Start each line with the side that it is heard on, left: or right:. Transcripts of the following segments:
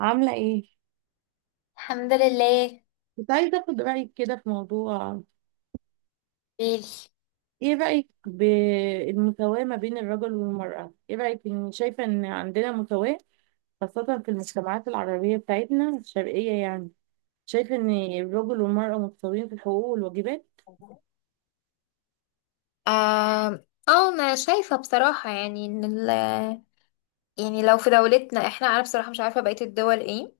right: عاملة ايه؟
left: الحمد لله.
right: كنت عايزة اخد رأيك كده في موضوع.
left: بيل.
right: ايه رأيك بالمساواة ما بين الرجل والمرأة؟ ايه رأيك ان شايفة ان عندنا مساواة، خاصة في المجتمعات العربية بتاعتنا الشرقية يعني، شايفة ان الرجل والمرأة متساويين في الحقوق والواجبات.
left: آه اه انا شايفة بصراحة يعني ان ال يعني لو في دولتنا انا بصراحة مش عارفة بقية الدول ايه،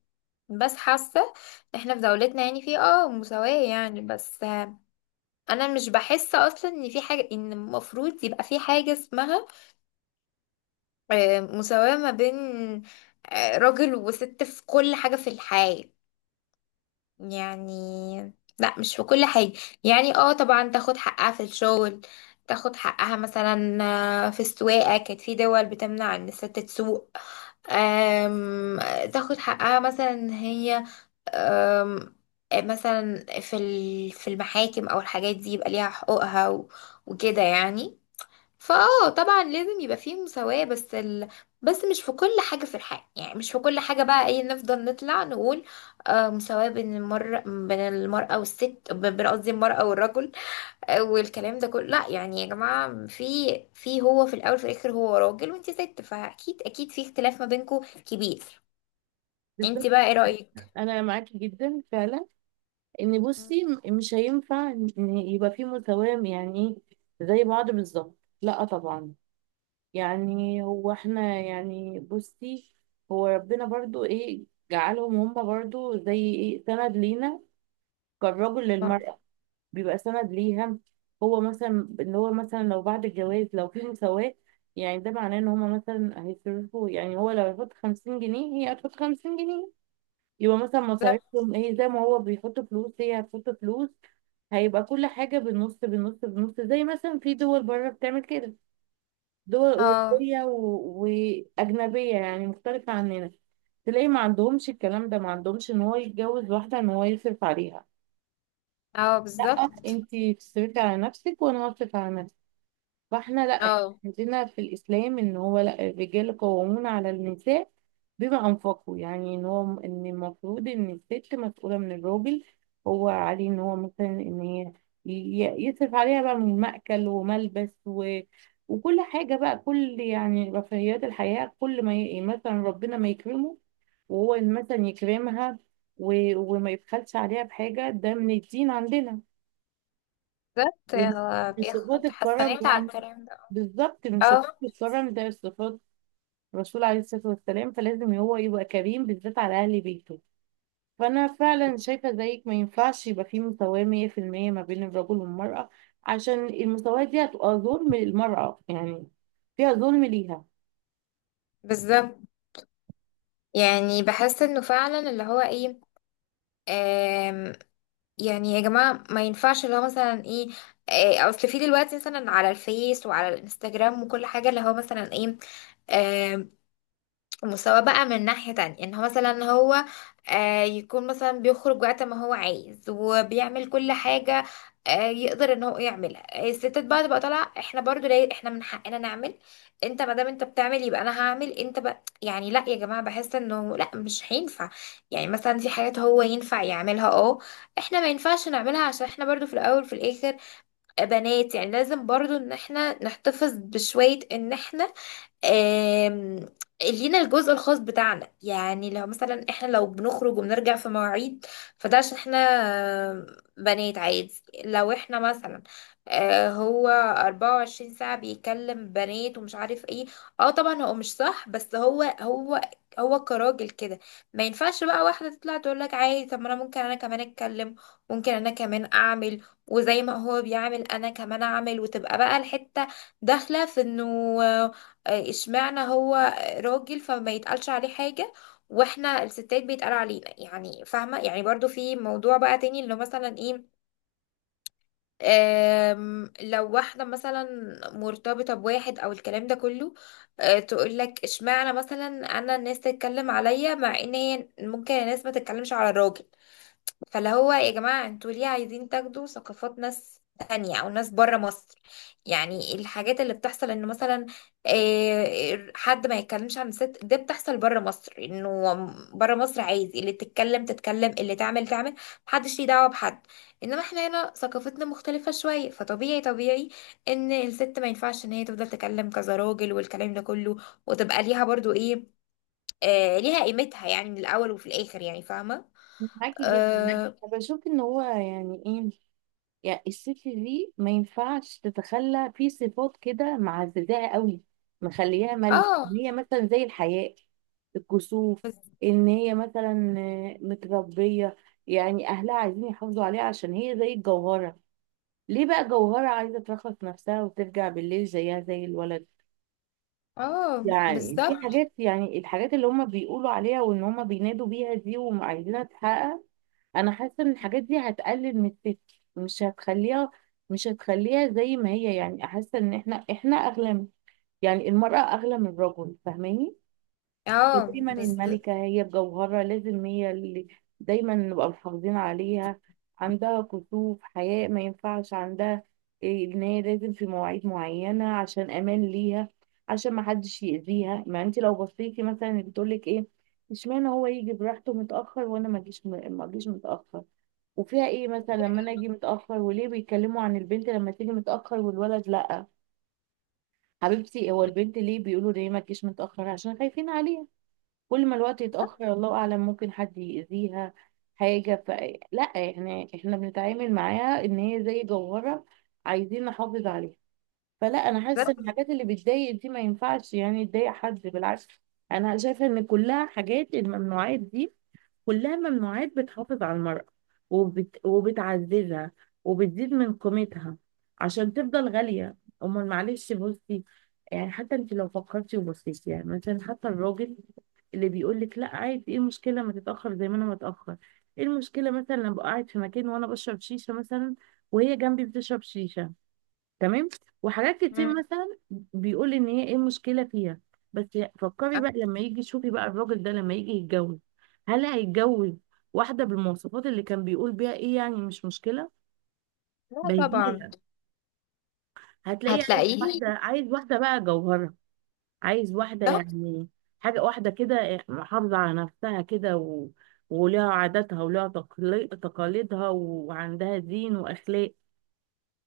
left: بس حاسة احنا في دولتنا يعني في مساواة يعني، بس انا مش بحس اصلا ان في حاجة، ان المفروض يبقى في حاجة اسمها مساواة ما بين راجل وست في كل حاجة في الحياة. يعني لا، مش في كل حاجة. يعني طبعا تاخد حقها في الشغل، تاخد حقها مثلا في السواقة، كانت في دول بتمنع ان الست تسوق. آم، تاخد حقها مثلا إن هي آم، مثلا في في المحاكم او الحاجات دي، يبقى ليها حقوقها وكده يعني. فاه طبعا لازم يبقى فيه مساواة، بس بس مش في كل حاجة في الحياة. يعني مش في كل حاجة بقى، ايه، نفضل نطلع نقول مساواة بين بين المرأة والست بين، قصدي، المرأة والرجل. والكلام ده كله، لا يعني يا جماعة، في هو، في الأول في الآخر، هو راجل وانت ست، فأكيد أكيد في اختلاف ما بينكم كبير. انت
right: بالظبط،
left: بقى ايه رأيك؟
right: انا معاكي جدا فعلا ان،
left: مم.
right: بصي، مش هينفع ان يبقى في مساواة يعني ايه، زي بعض بالظبط، لا طبعا. يعني هو احنا يعني بصي، هو ربنا برضو ايه، جعلهم هم برضو زي ايه سند لينا، كالرجل
left: اه،
right: للمرأة، بيبقى سند ليها. هو مثلا اللي هو مثلا، لو بعد الجواز لو في مساواة، يعني ده معناه ان هما مثلا هيصرفوا، يعني هو لو هيحط 50 جنيه هي هتحط 50 جنيه، يبقى مثلا
left: بالظبط.
right: مصاريفهم ايه، زي ما هو بيحط فلوس هي هتحط فلوس، هيبقى كل حاجة بالنص بالنص بالنص، زي مثلا في دول بره بتعمل كده، دول
left: اه
right: أوروبية وأجنبية يعني، مختلفة عننا. تلاقي ما عندهمش الكلام ده، ما عندهمش إن هو يتجوز واحدة إن هو يصرف عليها، لأ
left: بالظبط.
right: أنتي تصرفي على نفسك وأنا هصرف على نفسي. فاحنا لا، احنا
left: اه،
right: عندنا في الاسلام ان هو، لا، الرجال قوامون على النساء بما انفقوا، يعني ان هو ان المفروض ان الست مسؤوله من الراجل، هو عليه ان هو مثلا، ان هي، يصرف عليها بقى من مأكل وملبس وكل حاجه بقى، كل يعني رفاهيات الحياه، كل ما مثلا ربنا ما يكرمه وهو مثلا يكرمها، وما يبخلش عليها بحاجه، ده من الدين عندنا،
left: بالظبط.
right: من صفات
left: بياخد
right: الكرم
left: حسنات على
right: يعني.
left: الكلام ده.
right: بالظبط، من صفات
left: اه،
right: الكرم، ده صفات الرسول عليه الصلاة والسلام، فلازم هو يبقى كريم بالذات على أهل بيته. فأنا فعلا شايفة زيك، ما ينفعش يبقى في مساواة 100% ما بين الرجل والمرأة، عشان المساواة دي هتبقى ظلم للمرأة يعني، فيها ظلم ليها.
left: بالظبط. يعني بحس انه فعلا اللي هو ايه، آم، يعني يا جماعة ما ينفعش اللي هو مثلا ايه، اصل في دلوقتي مثلا على الفيس وعلى الانستجرام وكل حاجة، اللي هو مثلا ايه، مساواة بقى من ناحية تانية، ان هو مثلا هو آه يكون مثلا بيخرج وقت ما هو عايز وبيعمل كل حاجة، يقدر ان هو يعملها، الستات بقى تبقى طالعة، احنا برضو ليه، احنا من حقنا نعمل. انت ما دام انت بتعمل يبقى انا هعمل. انت بقى، يعني لا يا جماعة، بحس انه لا، مش هينفع. يعني مثلا في حاجات هو ينفع يعملها، اه، احنا ما ينفعش نعملها، عشان احنا برضو في الاول في الاخر بنات. يعني لازم برضو ان احنا نحتفظ بشوية، ان احنا آم، لينا الجزء الخاص بتاعنا. يعني لو مثلا احنا لو بنخرج وبنرجع في مواعيد، فده عشان احنا آم، بنات، عادي. لو احنا مثلا هو 24 ساعة بيكلم بنات ومش عارف ايه، اه طبعا هو مش صح، بس هو كراجل كده، ما ينفعش بقى واحدة تطلع تقول لك عادي، طب ما انا ممكن انا كمان اتكلم، ممكن انا كمان اعمل وزي ما هو بيعمل انا كمان اعمل، وتبقى بقى الحتة داخلة في انه اشمعنى هو راجل فما يتقالش عليه حاجة، واحنا الستات بيتقال علينا، يعني فاهمة. يعني برضو في موضوع بقى تاني اللي هو مثلا ايه، لو واحدة مثلا مرتبطة بواحد او الكلام ده كله، تقول لك اشمعنى مثلا انا الناس تتكلم عليا مع ان هي ممكن الناس ما تتكلمش على الراجل. فاللي هو يا جماعة، انتوا ليه عايزين تاخدوا ثقافات ناس تانية او ناس بره مصر؟ يعني الحاجات اللي بتحصل ان مثلا حد ما يتكلمش عن الست، ده بتحصل بره مصر، انه بره مصر عايز اللي تتكلم تتكلم، اللي تعمل تعمل، محدش ليه دعوة بحد. انما احنا هنا ثقافتنا مختلفة شوية، فطبيعي طبيعي ان الست ما ينفعش ان هي تفضل تتكلم كذا راجل والكلام ده كله. وتبقى ليها برضو ايه، ليها قيمتها يعني من الاول وفي الاخر، يعني فاهمة.
right: معاكي جدا.
left: آه.
right: أنا بشوف إن هو يعني إيه، يعني الست دي ما ينفعش تتخلى في صفات كده معززاها قوي، مخليها ملك،
left: اه.
right: ان هي مثلا زي الحياء، الكسوف، ان هي مثلا متربيه، يعني اهلها عايزين يحافظوا عليها عشان هي زي الجوهره. ليه بقى جوهره عايزه ترخص نفسها وترجع بالليل زيها زي الولد؟
left: اه،
right: يعني في
left: بالظبط.
right: حاجات، يعني الحاجات اللي هم بيقولوا عليها وان هم بينادوا بيها دي وعايزينها تتحقق، انا حاسه ان الحاجات دي هتقلل من الست، مش هتخليها مش هتخليها زي ما هي. يعني حاسه ان احنا اغلى يعني المراه اغلى من الرجل، فاهماني؟
left: اه،
right: دايما
left: بالظبط.
right: الملكه هي بجوهرها، لازم هي اللي دايما نبقى محافظين عليها، عندها كسوف، حياء، ما ينفعش عندها ان هي لازم في مواعيد معينه عشان امان ليها، عشان ما حدش يأذيها. ما انت لو بصيتي مثلا بتقولك ايه، اشمعنى هو يجي براحته متأخر وانا ما اجيش متأخر، وفيها ايه مثلا لما انا اجي متاخر، وليه بيتكلموا عن البنت لما تيجي متاخر والولد لا؟ حبيبتي، هو البنت ليه بيقولوا ليه ما تجيش متاخر؟ عشان خايفين عليها، كل ما الوقت يتاخر الله اعلم ممكن حد يأذيها حاجه. لا يعني احنا بنتعامل معاها ان هي زي جوهره، عايزين نحافظ عليها. فلا، انا حاسه ان الحاجات اللي بتضايق دي ما ينفعش يعني تضايق حد، بالعكس، انا شايفه ان كلها حاجات، الممنوعات دي كلها ممنوعات بتحافظ على المرأة، وبتعززها وبتزيد من قيمتها عشان تفضل غالية. أمال معلش، بصي، يعني حتى انت لو فكرتي وبصيتي يعني، مثلا حتى الراجل اللي بيقول لك لا عادي ايه المشكلة ما تتأخر زي ما انا متأخر، ايه المشكلة مثلا لما ابقى قاعد في مكان وانا بشرب شيشة مثلا وهي جنبي بتشرب شيشة، تمام، وحاجات كتير
left: مم.
right: مثلا بيقول ان هي ايه المشكله فيها، بس فكري بقى لما يجي، شوفي بقى الراجل ده لما يجي يتجوز، هل هيتجوز واحده بالمواصفات اللي كان بيقول بيها ايه يعني مش مشكله؟
left: لا
right: بديهي
left: طبعا.
right: هتلاقيه عايز
left: هتلاقيه.
right: واحده، عايز واحده بقى جوهره، عايز واحده
left: بالظبط.
right: يعني، حاجه واحده كده محافظه على نفسها كده، ولها عاداتها ولها تقاليدها وعندها دين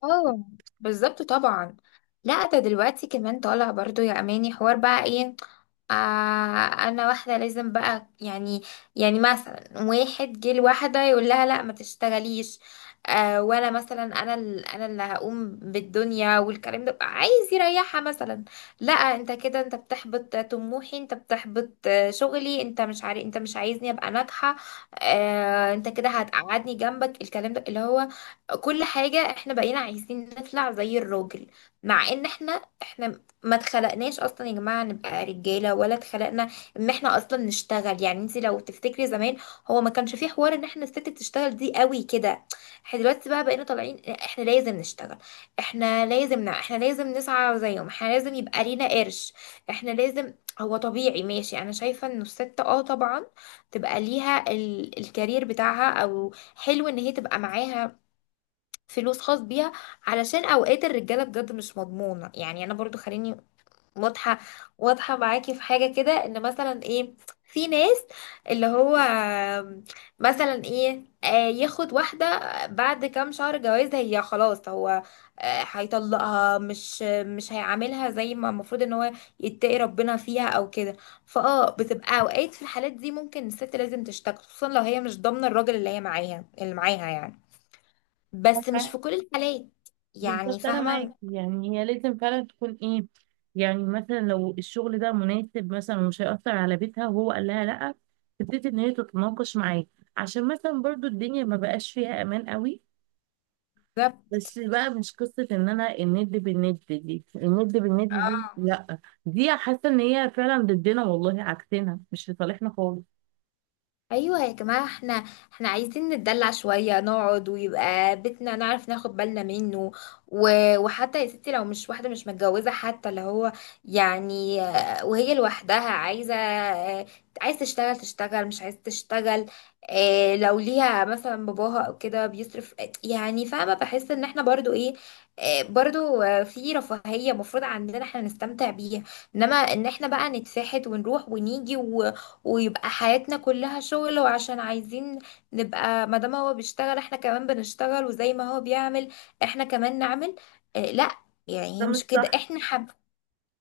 left: اه، بالظبط طبعا. لا، ده دلوقتي كمان طالع برضو يا اماني حوار بقى ايه، انا واحده لازم بقى يعني. يعني مثلا واحد جه لواحده يقول لها لا ما تشتغليش، ولا مثلا انا انا اللي هقوم بالدنيا والكلام ده، عايز يريحها مثلا. لا، انت كده انت بتحبط طموحي، انت بتحبط شغلي، انت مش عارف، انت مش عايزني ابقى ناجحه. انت كده هتقعدني جنبك، الكلام ده اللي هو كل حاجه احنا بقينا عايزين نطلع زي الراجل. مع ان احنا ما اتخلقناش اصلا يا جماعه نبقى رجاله، ولا اتخلقنا ان احنا اصلا نشتغل. يعني انت لو تفتكري زمان، هو ما كانش فيه حوار ان احنا الست بتشتغل دي قوي كده. احنا دلوقتي بقى بقينا طالعين احنا لازم نشتغل، احنا لازم احنا لازم نسعى زيهم، احنا لازم يبقى لينا قرش، احنا لازم... هو طبيعي، ماشي انا شايفه انه الست طبعا تبقى ليها الكارير بتاعها، او حلو ان هي تبقى معاها فلوس خاص بيها علشان اوقات الرجاله بجد مش مضمونه. يعني انا برضو، خليني واضحة. واضحة معاكي في حاجة كده، ان مثلا ايه، في ناس اللي هو مثلا ايه، ياخد واحدة بعد كام شهر جواز هي خلاص، هو هيطلقها، مش هيعاملها زي ما المفروض ان هو يتقي ربنا فيها او كده. فاه بتبقى اوقات في الحالات دي ممكن الست لازم تشتكي، خصوصا لو هي مش ضامنة الراجل اللي هي معاها، اللي معاها يعني. بس
right: واخلاق.
left: مش في كل الحالات. يعني
right: بالظبط، انا معاكي،
left: فاهمة.
right: يعني هي لازم فعلا تكون ايه، يعني مثلا لو الشغل ده مناسب مثلا ومش هيأثر على بيتها وهو قال لها لا، تبتدي ان هي تتناقش معاه، عشان مثلا برضو الدنيا ما بقاش فيها امان قوي،
left: ده.
right: بس بقى مش قصة ان انا الند بالند، دي الند بالند دي
left: اه.
right: لا، دي حاسة ان هي فعلا ضدنا والله، عكسنا مش لصالحنا خالص.
left: ايوه يا جماعه، احنا عايزين نتدلع شويه، نقعد ويبقى بيتنا نعرف ناخد بالنا منه و... وحتى يا ستي لو مش واحده مش متجوزه، حتى اللي هو يعني وهي لوحدها عايزه عايز تشتغل تشتغل، مش عايز تشتغل. لو ليها مثلا باباها او كده بيصرف، يعني فاهمه، بحس ان احنا برضو ايه، برضو في رفاهيه مفروض عندنا احنا نستمتع بيها. انما ان احنا بقى نتفحت ونروح ونيجي ويبقى حياتنا كلها شغل، وعشان عايزين نبقى ما دام هو بيشتغل احنا كمان بنشتغل، وزي ما هو بيعمل احنا كمان نعمل، اه لا. يعني
right: ده
left: هي
right: مش
left: مش كده،
right: صح.
left: احنا حب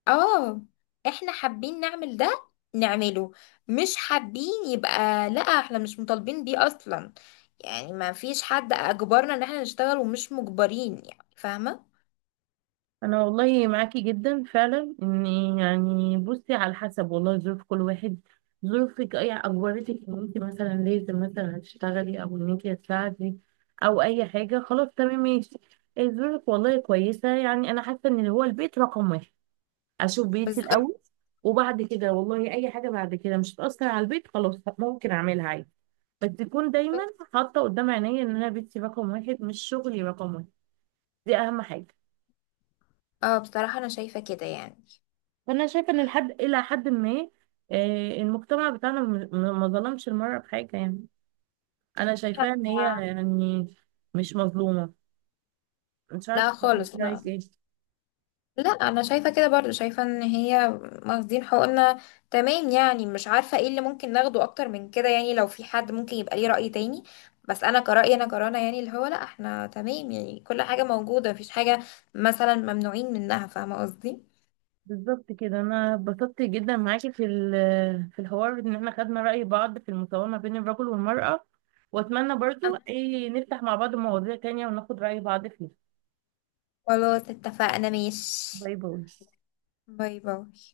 left: اه احنا حابين نعمل ده نعمله، مش حابين يبقى لا، احنا مش مطالبين بيه اصلا. يعني ما فيش حد اجبرنا ان احنا نشتغل، ومش مجبرين، يعني فاهمة.
right: انا والله معاكي جدا فعلا ان، يعني بصي، على حسب والله ظروف كل واحد، ظروفك اي اجبرتك ان انت مثلا لازم مثلا تشتغلي او ان انت تساعدي او اي حاجه، خلاص تمام ماشي. إيه، ظروفك والله كويسه، يعني انا حاسه ان هو البيت رقم واحد، اشوف
left: بس
right: بيتي
left: ده
right: الاول وبعد كده والله اي حاجه بعد كده مش هتاثر على البيت، خلاص ممكن اعملها عادي، بس تكون دايما حاطه قدام عينيا ان انا بيتي رقم واحد مش شغلي رقم واحد، دي اهم حاجه.
left: اه بصراحة انا شايفة كده يعني.
right: فانا شايفه ان لحد، الى حد ما، المجتمع بتاعنا ما ظلمش المرأة بحاجة يعني، انا شايفاها ان هي يعني مش مظلومة. مش عارفة
left: لا
right: بقى
left: خالص،
right: انت
left: لا،
right: رايك ايه.
left: لا انا شايفه كده برضو، شايفه ان هي واخدين حقوقنا تمام، يعني مش عارفه ايه اللي ممكن ناخده اكتر من كده. يعني لو في حد ممكن يبقى ليه رأي تاني، بس انا كرأيي، انا كرنا يعني، اللي هو لا احنا تمام، يعني كل حاجه موجوده، مفيش حاجه مثلا ممنوعين منها فاهمه قصدي.
right: بالظبط كده، انا اتبسطت جدا معاكي في في الحوار ان احنا خدنا رأي بعض في المساواة ما بين الرجل والمرأة، واتمنى برضو
left: أم-
right: ايه نفتح مع بعض مواضيع تانية وناخد رأي بعض فيها.
left: خلاص اتفقنا ماشي.
right: باي باي.
left: باي باي.